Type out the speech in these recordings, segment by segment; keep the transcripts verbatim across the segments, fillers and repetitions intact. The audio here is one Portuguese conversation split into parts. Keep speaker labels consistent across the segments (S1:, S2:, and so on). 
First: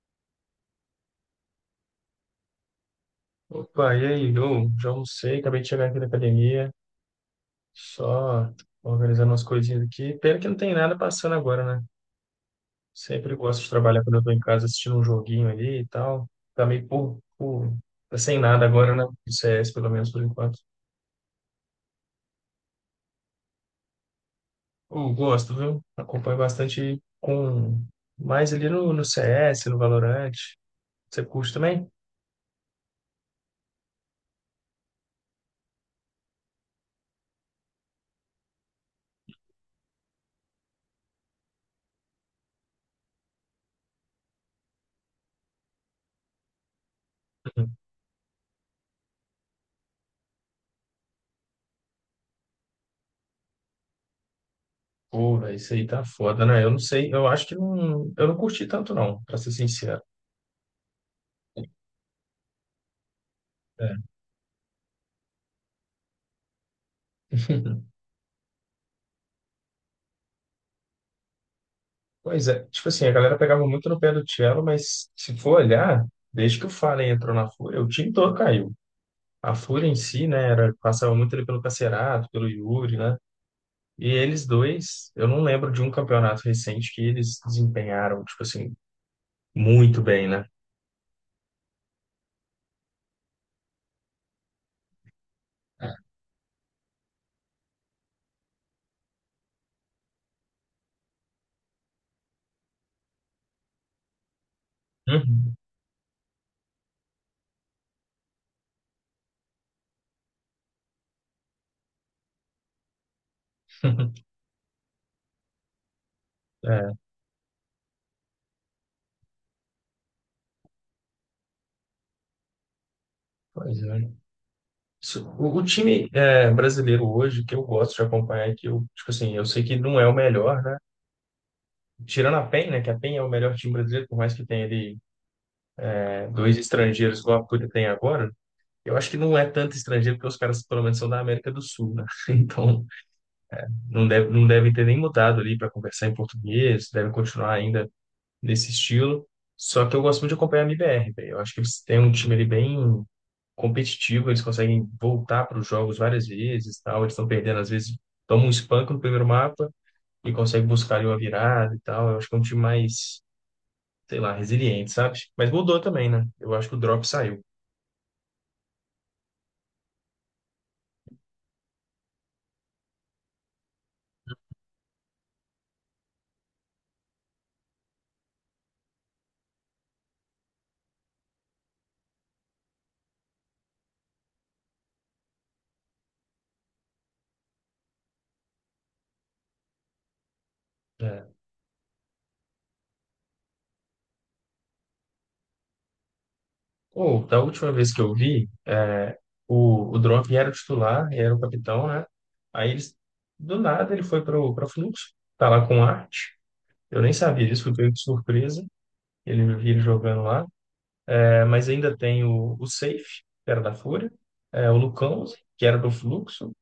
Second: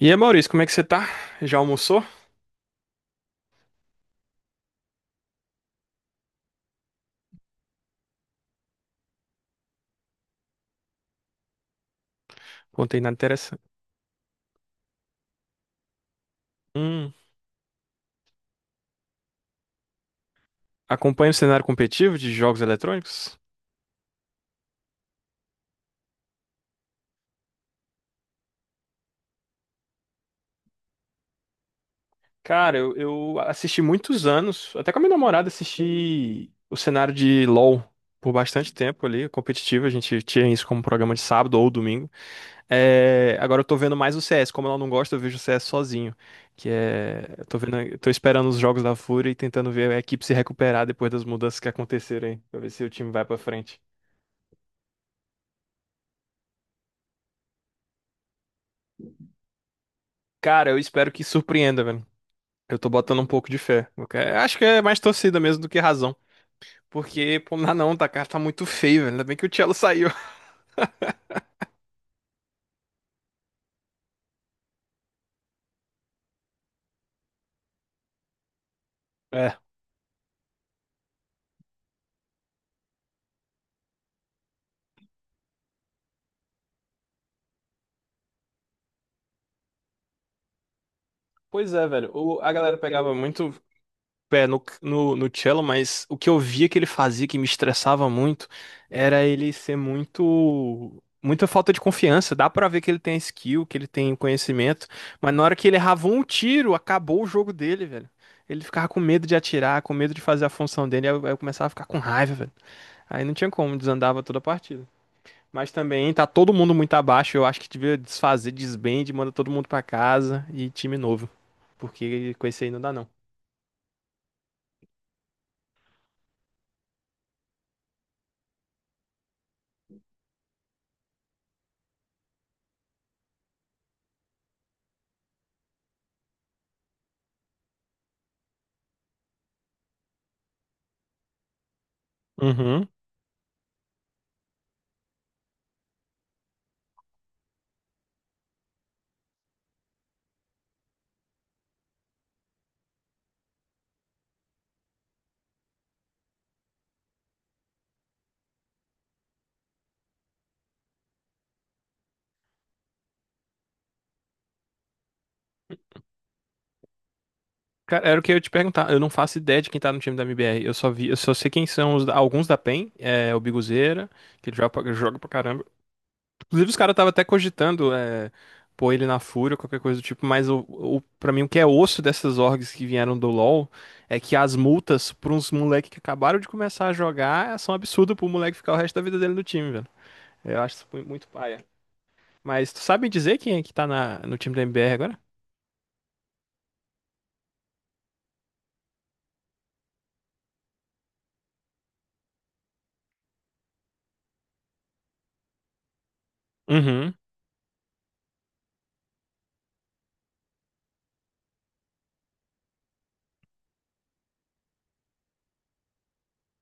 S1: E aí, Maurício, como é que você tá? Já almoçou?
S2: Opa, e aí? Eu já almocei, acabei de chegar aqui da academia, só organizando umas coisinhas aqui. Pena que não tem nada passando agora, né?
S1: Contei nada
S2: Sempre gosto
S1: interessante.
S2: de trabalhar quando eu tô em casa assistindo um joguinho ali e tal. Tá meio
S1: Hum,
S2: por, por... tá sem nada agora, né? Do C S, pelo menos por enquanto.
S1: acompanha o cenário competitivo de jogos eletrônicos?
S2: Eu gosto, viu? Acompanho bastante com... mais ali no, no C S, no Valorant. Você curte também?
S1: Cara, eu, eu assisti muitos anos, até com a minha namorada assisti o cenário de LoL por bastante tempo ali, competitivo, a gente tinha isso como programa de sábado ou domingo. É, agora eu tô vendo mais o C S, como ela não gosta, eu vejo o C S sozinho, que é, eu tô vendo, eu tô esperando os jogos da Fúria e tentando ver a equipe se recuperar depois das mudanças que aconteceram aí, pra ver se o time vai pra frente.
S2: Uhum. Pô, véi, isso aí tá foda, né? Eu não sei, eu acho que não. Eu não curti tanto, não, pra ser sincero.
S1: Cara, eu espero que surpreenda, velho. Eu tô botando um pouco de fé.
S2: É.
S1: Eu que- Acho que é mais torcida mesmo do que razão. Porque, pô, não, dá não, tá, cara, tá muito feio, velho. Ainda bem que o Cello saiu.
S2: Pois é, tipo assim, a galera pegava muito no pé do Cello, mas se for olhar, desde que o Fallen entrou na Fúria, o time todo caiu. A
S1: É.
S2: Fúria em si, né, era, passava muito ali pelo Cacerato, pelo Yuri, né? E eles dois, eu não lembro de um campeonato recente que eles desempenharam, tipo assim, muito bem, né?
S1: Pois é, velho. O- a galera pegava muito pé no, no, no Cello, mas o que eu via que ele fazia, que me estressava muito, era ele ser muito. Muita falta de confiança. Dá pra ver que ele tem skill, que ele tem conhecimento, mas na hora
S2: Uhum.
S1: que ele errava um tiro, acabou o jogo dele, velho. Ele ficava com medo de atirar, com medo de fazer a função dele, aí eu, aí eu começava a ficar com raiva, velho. Aí não tinha como, desandava toda a partida. Mas também tá todo mundo muito
S2: É,
S1: abaixo, eu acho que devia desfazer, desbande, manda todo mundo pra casa e time novo. Porque com esse aí não dá não.
S2: pois é. Isso- O, o time é, brasileiro hoje, que eu gosto de acompanhar, que eu, tipo assim, eu sei que não é o melhor, né? Tirando a pen, né? Que a pen é o melhor time brasileiro, por mais que tenha ali dois estrangeiros igual a Púria tem agora, eu acho que não é tanto estrangeiro, porque os caras pelo menos são da América do Sul, né? Então
S1: Uhum.
S2: não deve, não devem ter nem mudado ali para conversar em português, devem continuar ainda nesse estilo. Só que eu gosto muito de acompanhar a M B R, velho. Eu acho que eles têm um time ali bem competitivo, eles conseguem voltar para os jogos várias vezes, tal. Eles estão perdendo, às vezes tomam um espanco no primeiro mapa e conseguem buscar ali uma virada e tal. Eu acho que é um time mais, sei lá, resiliente, sabe? Mas mudou também, né? Eu acho que o drop saiu,
S1: Cara, era o que eu ia te perguntar. Eu não faço ideia de quem tá no time da M B R. Eu só vi, eu só sei quem são os- alguns da PEN, é, o Biguzeira, que ele joga pra, joga pra caramba. Inclusive, os caras estavam até cogitando é, pôr ele na Fúria, qualquer coisa do tipo, mas o, o, pra mim o que é osso dessas orgs que vieram do LoL é que as multas pra uns moleques que acabaram de começar a jogar são absurdas pro moleque ficar o resto da vida dele no time, velho. Eu acho isso mu- muito
S2: né?
S1: paia. Mas tu sabe me dizer quem é que tá na, no time da M B R agora?
S2: Ou, da última vez que eu vi, é, o, o Drop era o titular, era o capitão, né? Aí, eles, do nada, ele foi para o Fluxo, tá lá com o Arte. Eu nem
S1: Uhum.
S2: sabia disso, fui pego de surpresa. Ele vi ele jogando lá. É, mas ainda tem o, o Safe, que era da Fúria, é, o Lucão, que era do Fluxo,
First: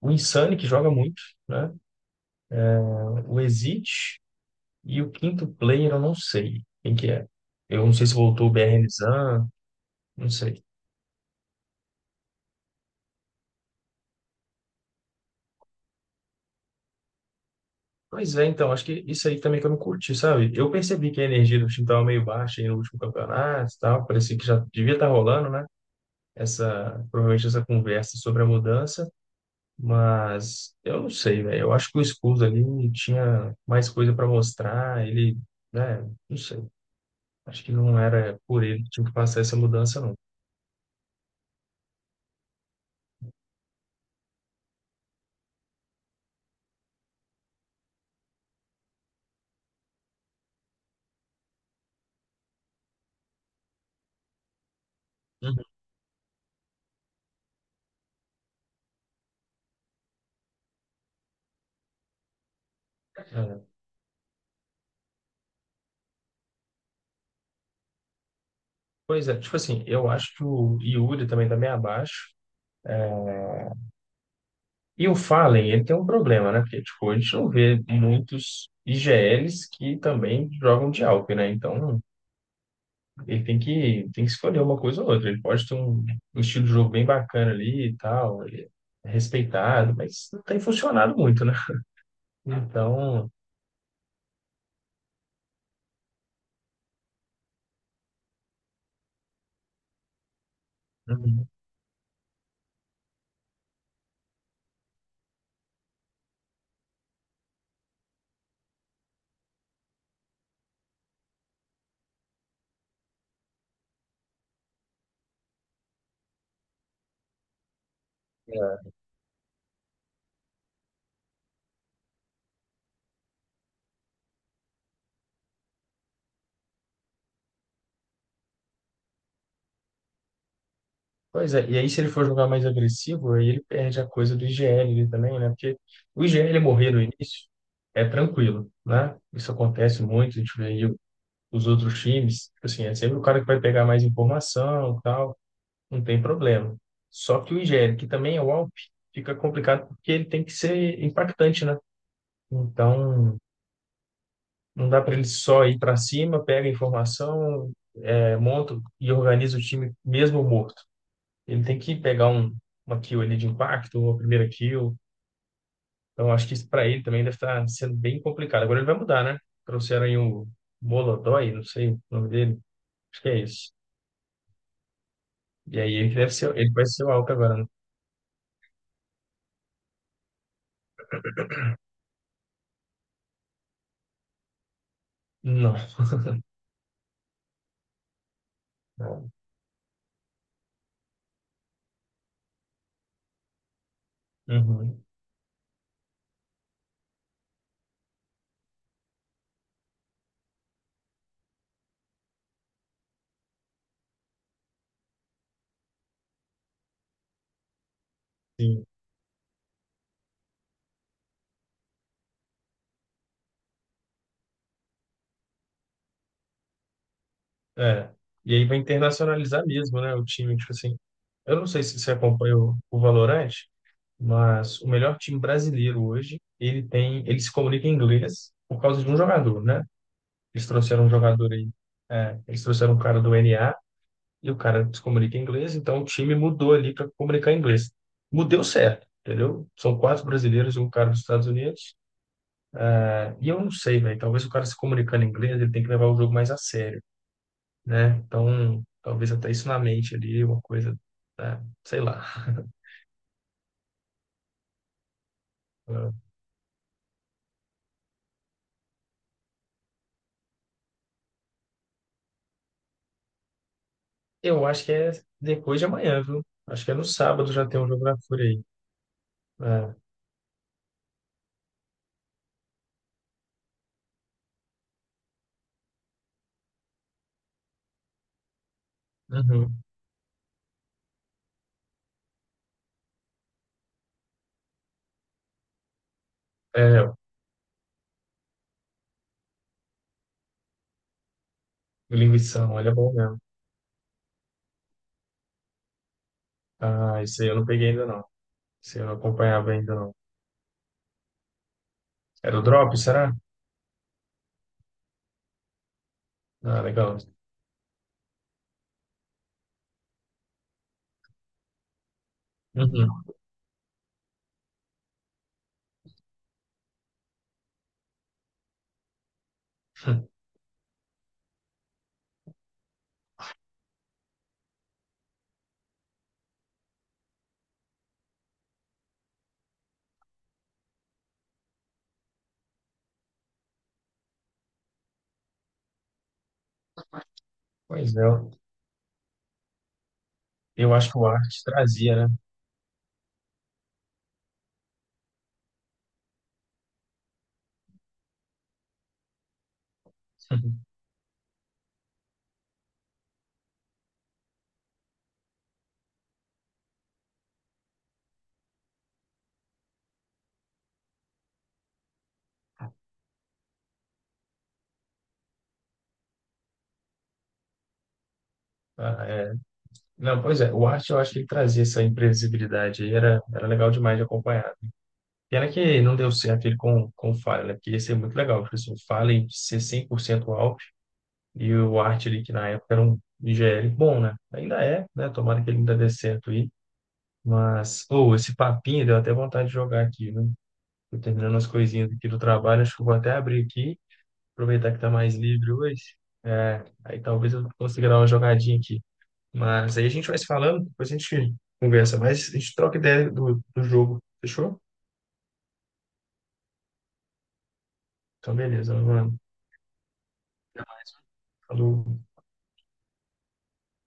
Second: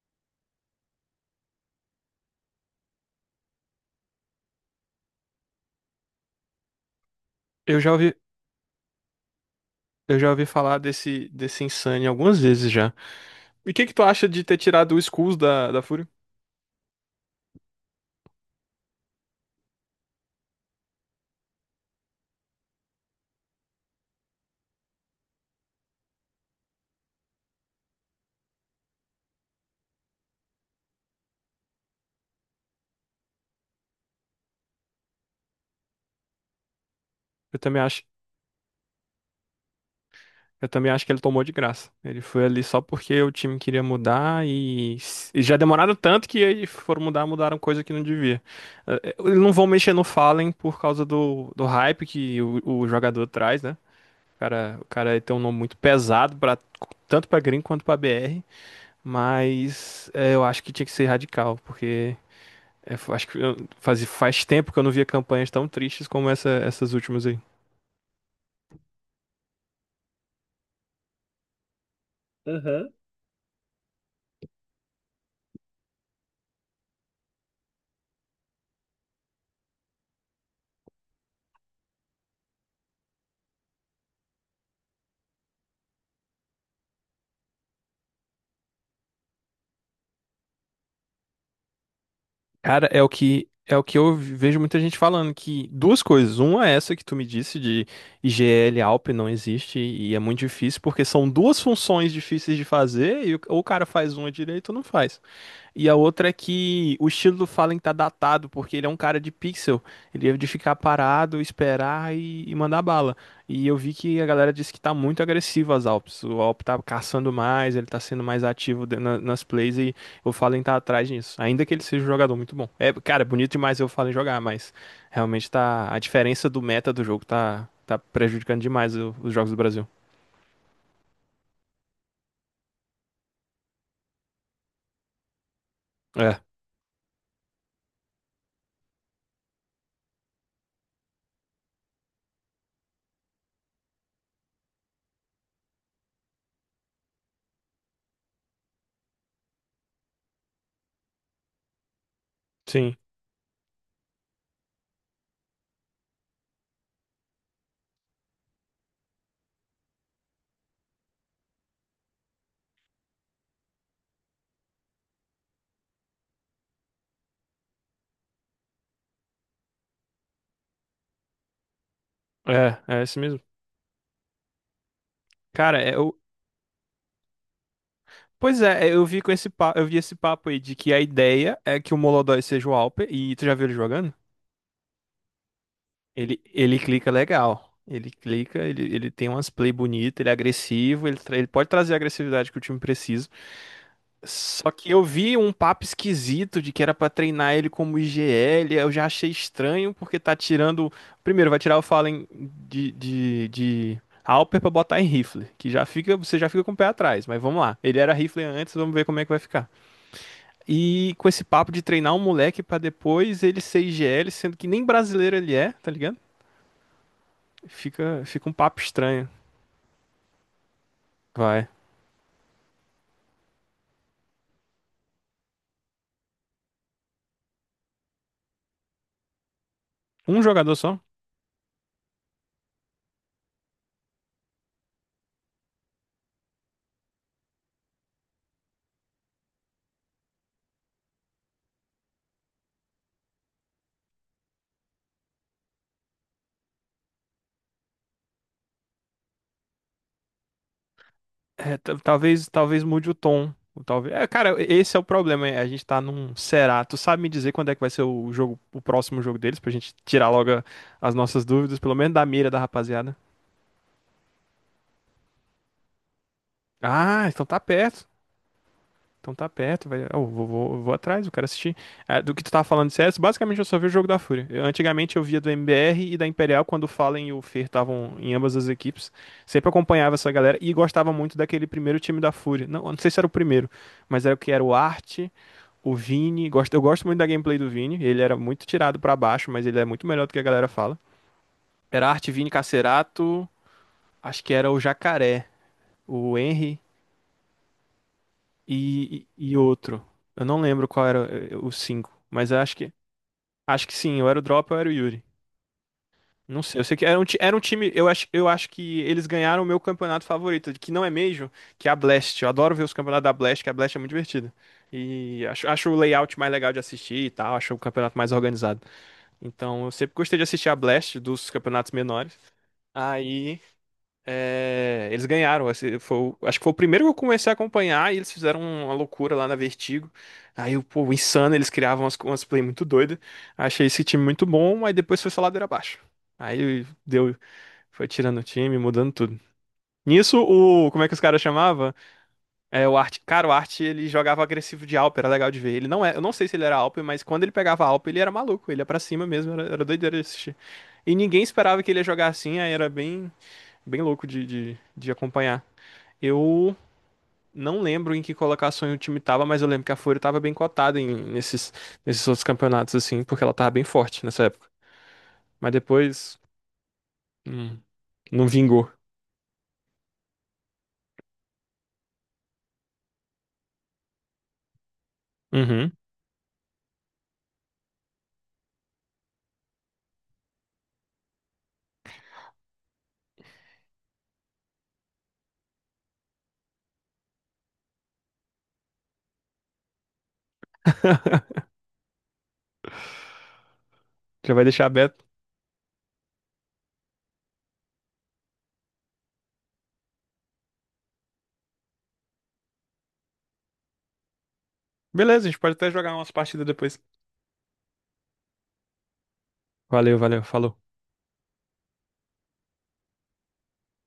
S2: o Insane, que joga muito, né? O Exit e o quinto player, eu não sei quem que é.
S1: Eu
S2: Eu
S1: já
S2: não sei
S1: ouvi,
S2: se voltou o B R Nizam,
S1: eu
S2: não
S1: já ouvi
S2: sei.
S1: falar desse, desse Insane algumas vezes já. E o que que tu acha de ter tirado o Skulls da, da Fúria?
S2: Pois é, então, acho que isso aí também que eu não curti, sabe? Eu percebi que a energia do time estava meio baixa aí no último campeonato e tal, parecia que já devia estar rolando, né? Essa, provavelmente essa conversa sobre a mudança, mas eu não sei, velho. Eu acho que o Scuso ali tinha mais coisa para mostrar, ele, né? Não sei.
S1: Eu
S2: Acho que
S1: também
S2: não
S1: acho,
S2: era por ele que tinha que passar essa mudança, não.
S1: eu também acho que ele tomou de graça. Ele foi ali só porque o time queria mudar e, s- e já demoraram tanto que aí foram mudar, mudaram coisa que não devia. Eh, eh, Eles não vão mexer no Fallen por causa do, do hype que o, o jogador traz, né? O cara, o cara tem um nome
S2: Uhum.
S1: muito pesado para tanto pra Green quanto pra B R, mas eh, eu acho que tinha que ser radical, porque É, f- acho que eu-
S2: É,
S1: faz, faz tempo que eu não via campanhas tão tristes como essa- essas últimas aí.
S2: pois é, tipo assim, eu acho que o Yuri também tá meio abaixo. E o Fallen, ele tem um problema, né? Porque, tipo, a gente não vê muitos I G Ls que também jogam de Alp, né? Então, ele tem que, tem que escolher uma coisa ou outra. Ele pode ter um, um estilo de jogo bem bacana ali e tal, ele é respeitado, mas não tem funcionado muito, né?
S1: Cara, é o
S2: Então,
S1: que é o que eu vejo muita gente falando que duas coisas. Uma é essa que tu me disse de I G L Alp não existe e é muito difícil porque são
S2: uhum,
S1: duas funções difíceis de fazer e o, ou o cara faz uma direito ou não faz. E a outra é que o estilo do Fallen tá datado, porque ele é um cara de pixel. Ele é de ficar parado, esperar e, e mandar bala. E eu vi que a galera disse que tá muito agressivo as Alps. O Alp tá caçando mais, ele tá sendo mais ativo de- na- nas plays e o Fallen tá atrás disso. Ainda que ele seja um jogador muito bom. É, cara, é bonito demais ver o Fallen jogar, mas realmente tá. A diferença do meta do jogo tá, tá prejudicando demais o- os jogos do Brasil.
S2: pois é. E aí, se ele for jogar mais agressivo, aí ele perde a coisa do I G L ali também, né? Porque o
S1: É,
S2: I G L morrer no início é tranquilo, né? Isso acontece muito, a gente vê aí os outros times, tipo assim, é sempre o cara que vai pegar mais informação e tal, não tem problema. Só que o Igério, que também é o Alp, fica complicado porque ele tem que ser impactante, né?
S1: sim.
S2: Então, não dá para ele só ir para cima, pega a informação, é, monta e organiza o time mesmo morto. Ele tem que pegar um, uma kill ali de impacto, uma primeira kill. Então, acho que isso para ele também deve estar sendo bem complicado. Agora ele vai mudar, né? Trouxeram aí o Molodói, não sei o nome dele.
S1: É, é esse
S2: Acho que é
S1: mesmo.
S2: isso. E
S1: Cara,
S2: aí
S1: é,
S2: ele deve ser, ele vai ser o Alckmin agora, né?
S1: pois é, é, eu vi com esse pa... eu vi esse papo aí de que a ideia é que o Molodói seja o Alper e tu já viu ele jogando?
S2: Não.
S1: Ele, ele clica legal. Ele clica, ele, ele tem umas play bonitas, ele é agressivo, ele, tra- ele pode trazer a agressividade que o time precisa. Só que eu
S2: Uhum,
S1: vi um papo esquisito de que era pra treinar ele como I G L, eu já achei estranho porque tá tirando. Primeiro, vai tirar o Fallen de, de, de Alper pra botar em rifle, que já fica, você já fica com o pé atrás, mas vamos lá. Ele era rifle antes,
S2: sim.
S1: vamos ver como é que vai ficar. E com esse papo de treinar um moleque pra depois ele ser I G L, sendo que nem brasileiro ele é, tá ligado?
S2: É.
S1: Fica, fica um
S2: E aí vai
S1: papo estranho.
S2: internacionalizar mesmo, né? O time, tipo assim. Eu não
S1: Vai.
S2: sei se você acompanha o, o Valorant, mas o melhor time brasileiro hoje, ele tem, ele se comunica em inglês por causa de um jogador, né?
S1: Um
S2: Eles
S1: jogador só?
S2: trouxeram um jogador aí, é, eles trouxeram um cara do N A e o cara se comunica em inglês, então o time mudou ali para comunicar em inglês. Mudeu certo, entendeu? São quatro brasileiros e um cara dos Estados Unidos. E eu não sei, velho. Talvez o cara se comunicando em inglês, ele tem que levar o jogo mais a sério, né? Então, talvez até isso na mente ali, uma coisa, né?
S1: É, ta-
S2: Sei lá.
S1: talvez, talvez mude o tom. Ou talvez. É, cara, esse é o problema. É, a gente tá num será. Tu sabe me dizer quando é que vai ser o jogo, o próximo jogo deles, pra gente tirar logo a- as nossas dúvidas, pelo menos da mira da rapaziada.
S2: Eu acho que é depois de amanhã, viu? Acho que é no
S1: Ah, então
S2: sábado
S1: tá
S2: já tem um jogo
S1: perto.
S2: da Fúria aí.
S1: Então tá perto,
S2: É,
S1: vai. Eu vou, vou, vou atrás, eu quero assistir. Ah, do que tu tava falando de C S, basicamente eu só vi o jogo da Fúria. Eu- antigamente eu via do M B R e da Imperial, quando o Fallen e o Fer estavam em ambas as equipes. Sempre
S2: uhum.
S1: acompanhava essa galera e gostava muito daquele primeiro time da Fúria. Não, eu não sei se era o primeiro, mas era o que era o Art, o Vini. Gosto, eu
S2: É,
S1: gosto
S2: o
S1: muito da gameplay do Vini. Ele era muito tirado pra baixo, mas ele é muito melhor do que a galera fala. Era Art, Vini,
S2: Linguição, olha, é bom mesmo.
S1: Cacerato, acho que era o Jacaré, o Henry
S2: Ah, isso aí eu não peguei ainda não. Isso aí eu não
S1: e, e
S2: acompanhava ainda
S1: outro.
S2: não.
S1: Eu não lembro qual era eh, os cinco, mas eu
S2: Era o
S1: acho que
S2: Drop, será?
S1: acho que sim, eu era o Drop, eu era o Yuri. Não sei,
S2: Ah,
S1: eu sei que era
S2: legal.
S1: um, ti- era um time, eu acho, eu acho que eles ganharam o meu campeonato favorito, que não é Major, que é a Blast. Eu adoro ver os
S2: Uhum.
S1: campeonatos da Blast, que a Blast é muito divertida. E acho, acho o layout mais legal de assistir e tal, acho o campeonato mais organizado. Então, eu sempre gostei de assistir a Blast dos campeonatos menores. Aí é, eles ganharam. Esse foi o- acho que foi o primeiro que eu comecei a acompanhar e eles fizeram uma loucura lá na Vertigo. Aí, o pô, insano, eles criavam umas, umas play muito doidas. Achei esse time muito bom, mas depois foi só ladeira abaixo. Aí deu, foi
S2: Pois é,
S1: tirando o time, mudando tudo. Nisso, o,
S2: eu
S1: como é
S2: acho
S1: que
S2: que
S1: os
S2: o
S1: caras
S2: Arte
S1: chamava?
S2: trazia, né?
S1: É, o Art, cara, o Art, ele jogava agressivo de Alp, era legal de ver. Ele não é, eu não sei se ele era Alp, mas quando ele pegava Alp, ele era maluco, ele ia pra cima mesmo, era, era doideira de assistir. E ninguém esperava que ele ia jogar assim, aí era bem, bem louco de, de de acompanhar. Eu não lembro em que colocação o time tava, mas eu lembro que a Fúria tava bem cotada em- nesses, nesses outros campeonatos, assim, porque ela tava bem forte nessa época. Mas depois, hum, não vingou.
S2: Ah, é. Não, pois é, o Arte eu acho que ele trazia essa imprevisibilidade aí, era, era legal demais de acompanhar. Pena
S1: Uhum.
S2: que não deu certo ele com, com o Fallen, né? Porque ia ser muito legal, porque assim, o Fallen ser cem por cento Alp e o Arte ali, que na época era um I G L bom, né? Ainda é, né? Tomara que ele ainda dê certo aí. Mas, ou esse papinho deu até vontade de jogar aqui, né? Tô terminando as coisinhas aqui do trabalho, acho que eu vou até abrir aqui,
S1: Já vai deixar
S2: aproveitar que tá
S1: aberto.
S2: mais livre hoje. É, aí talvez eu consiga dar uma jogadinha aqui. Mas aí a gente vai se falando, depois a gente conversa mais, a gente troca ideia do, do jogo. Fechou?
S1: Beleza, a gente pode até jogar umas partidas depois.
S2: Então, beleza, mano.
S1: Valeu, valeu, falou.
S2: Até mais. Falou.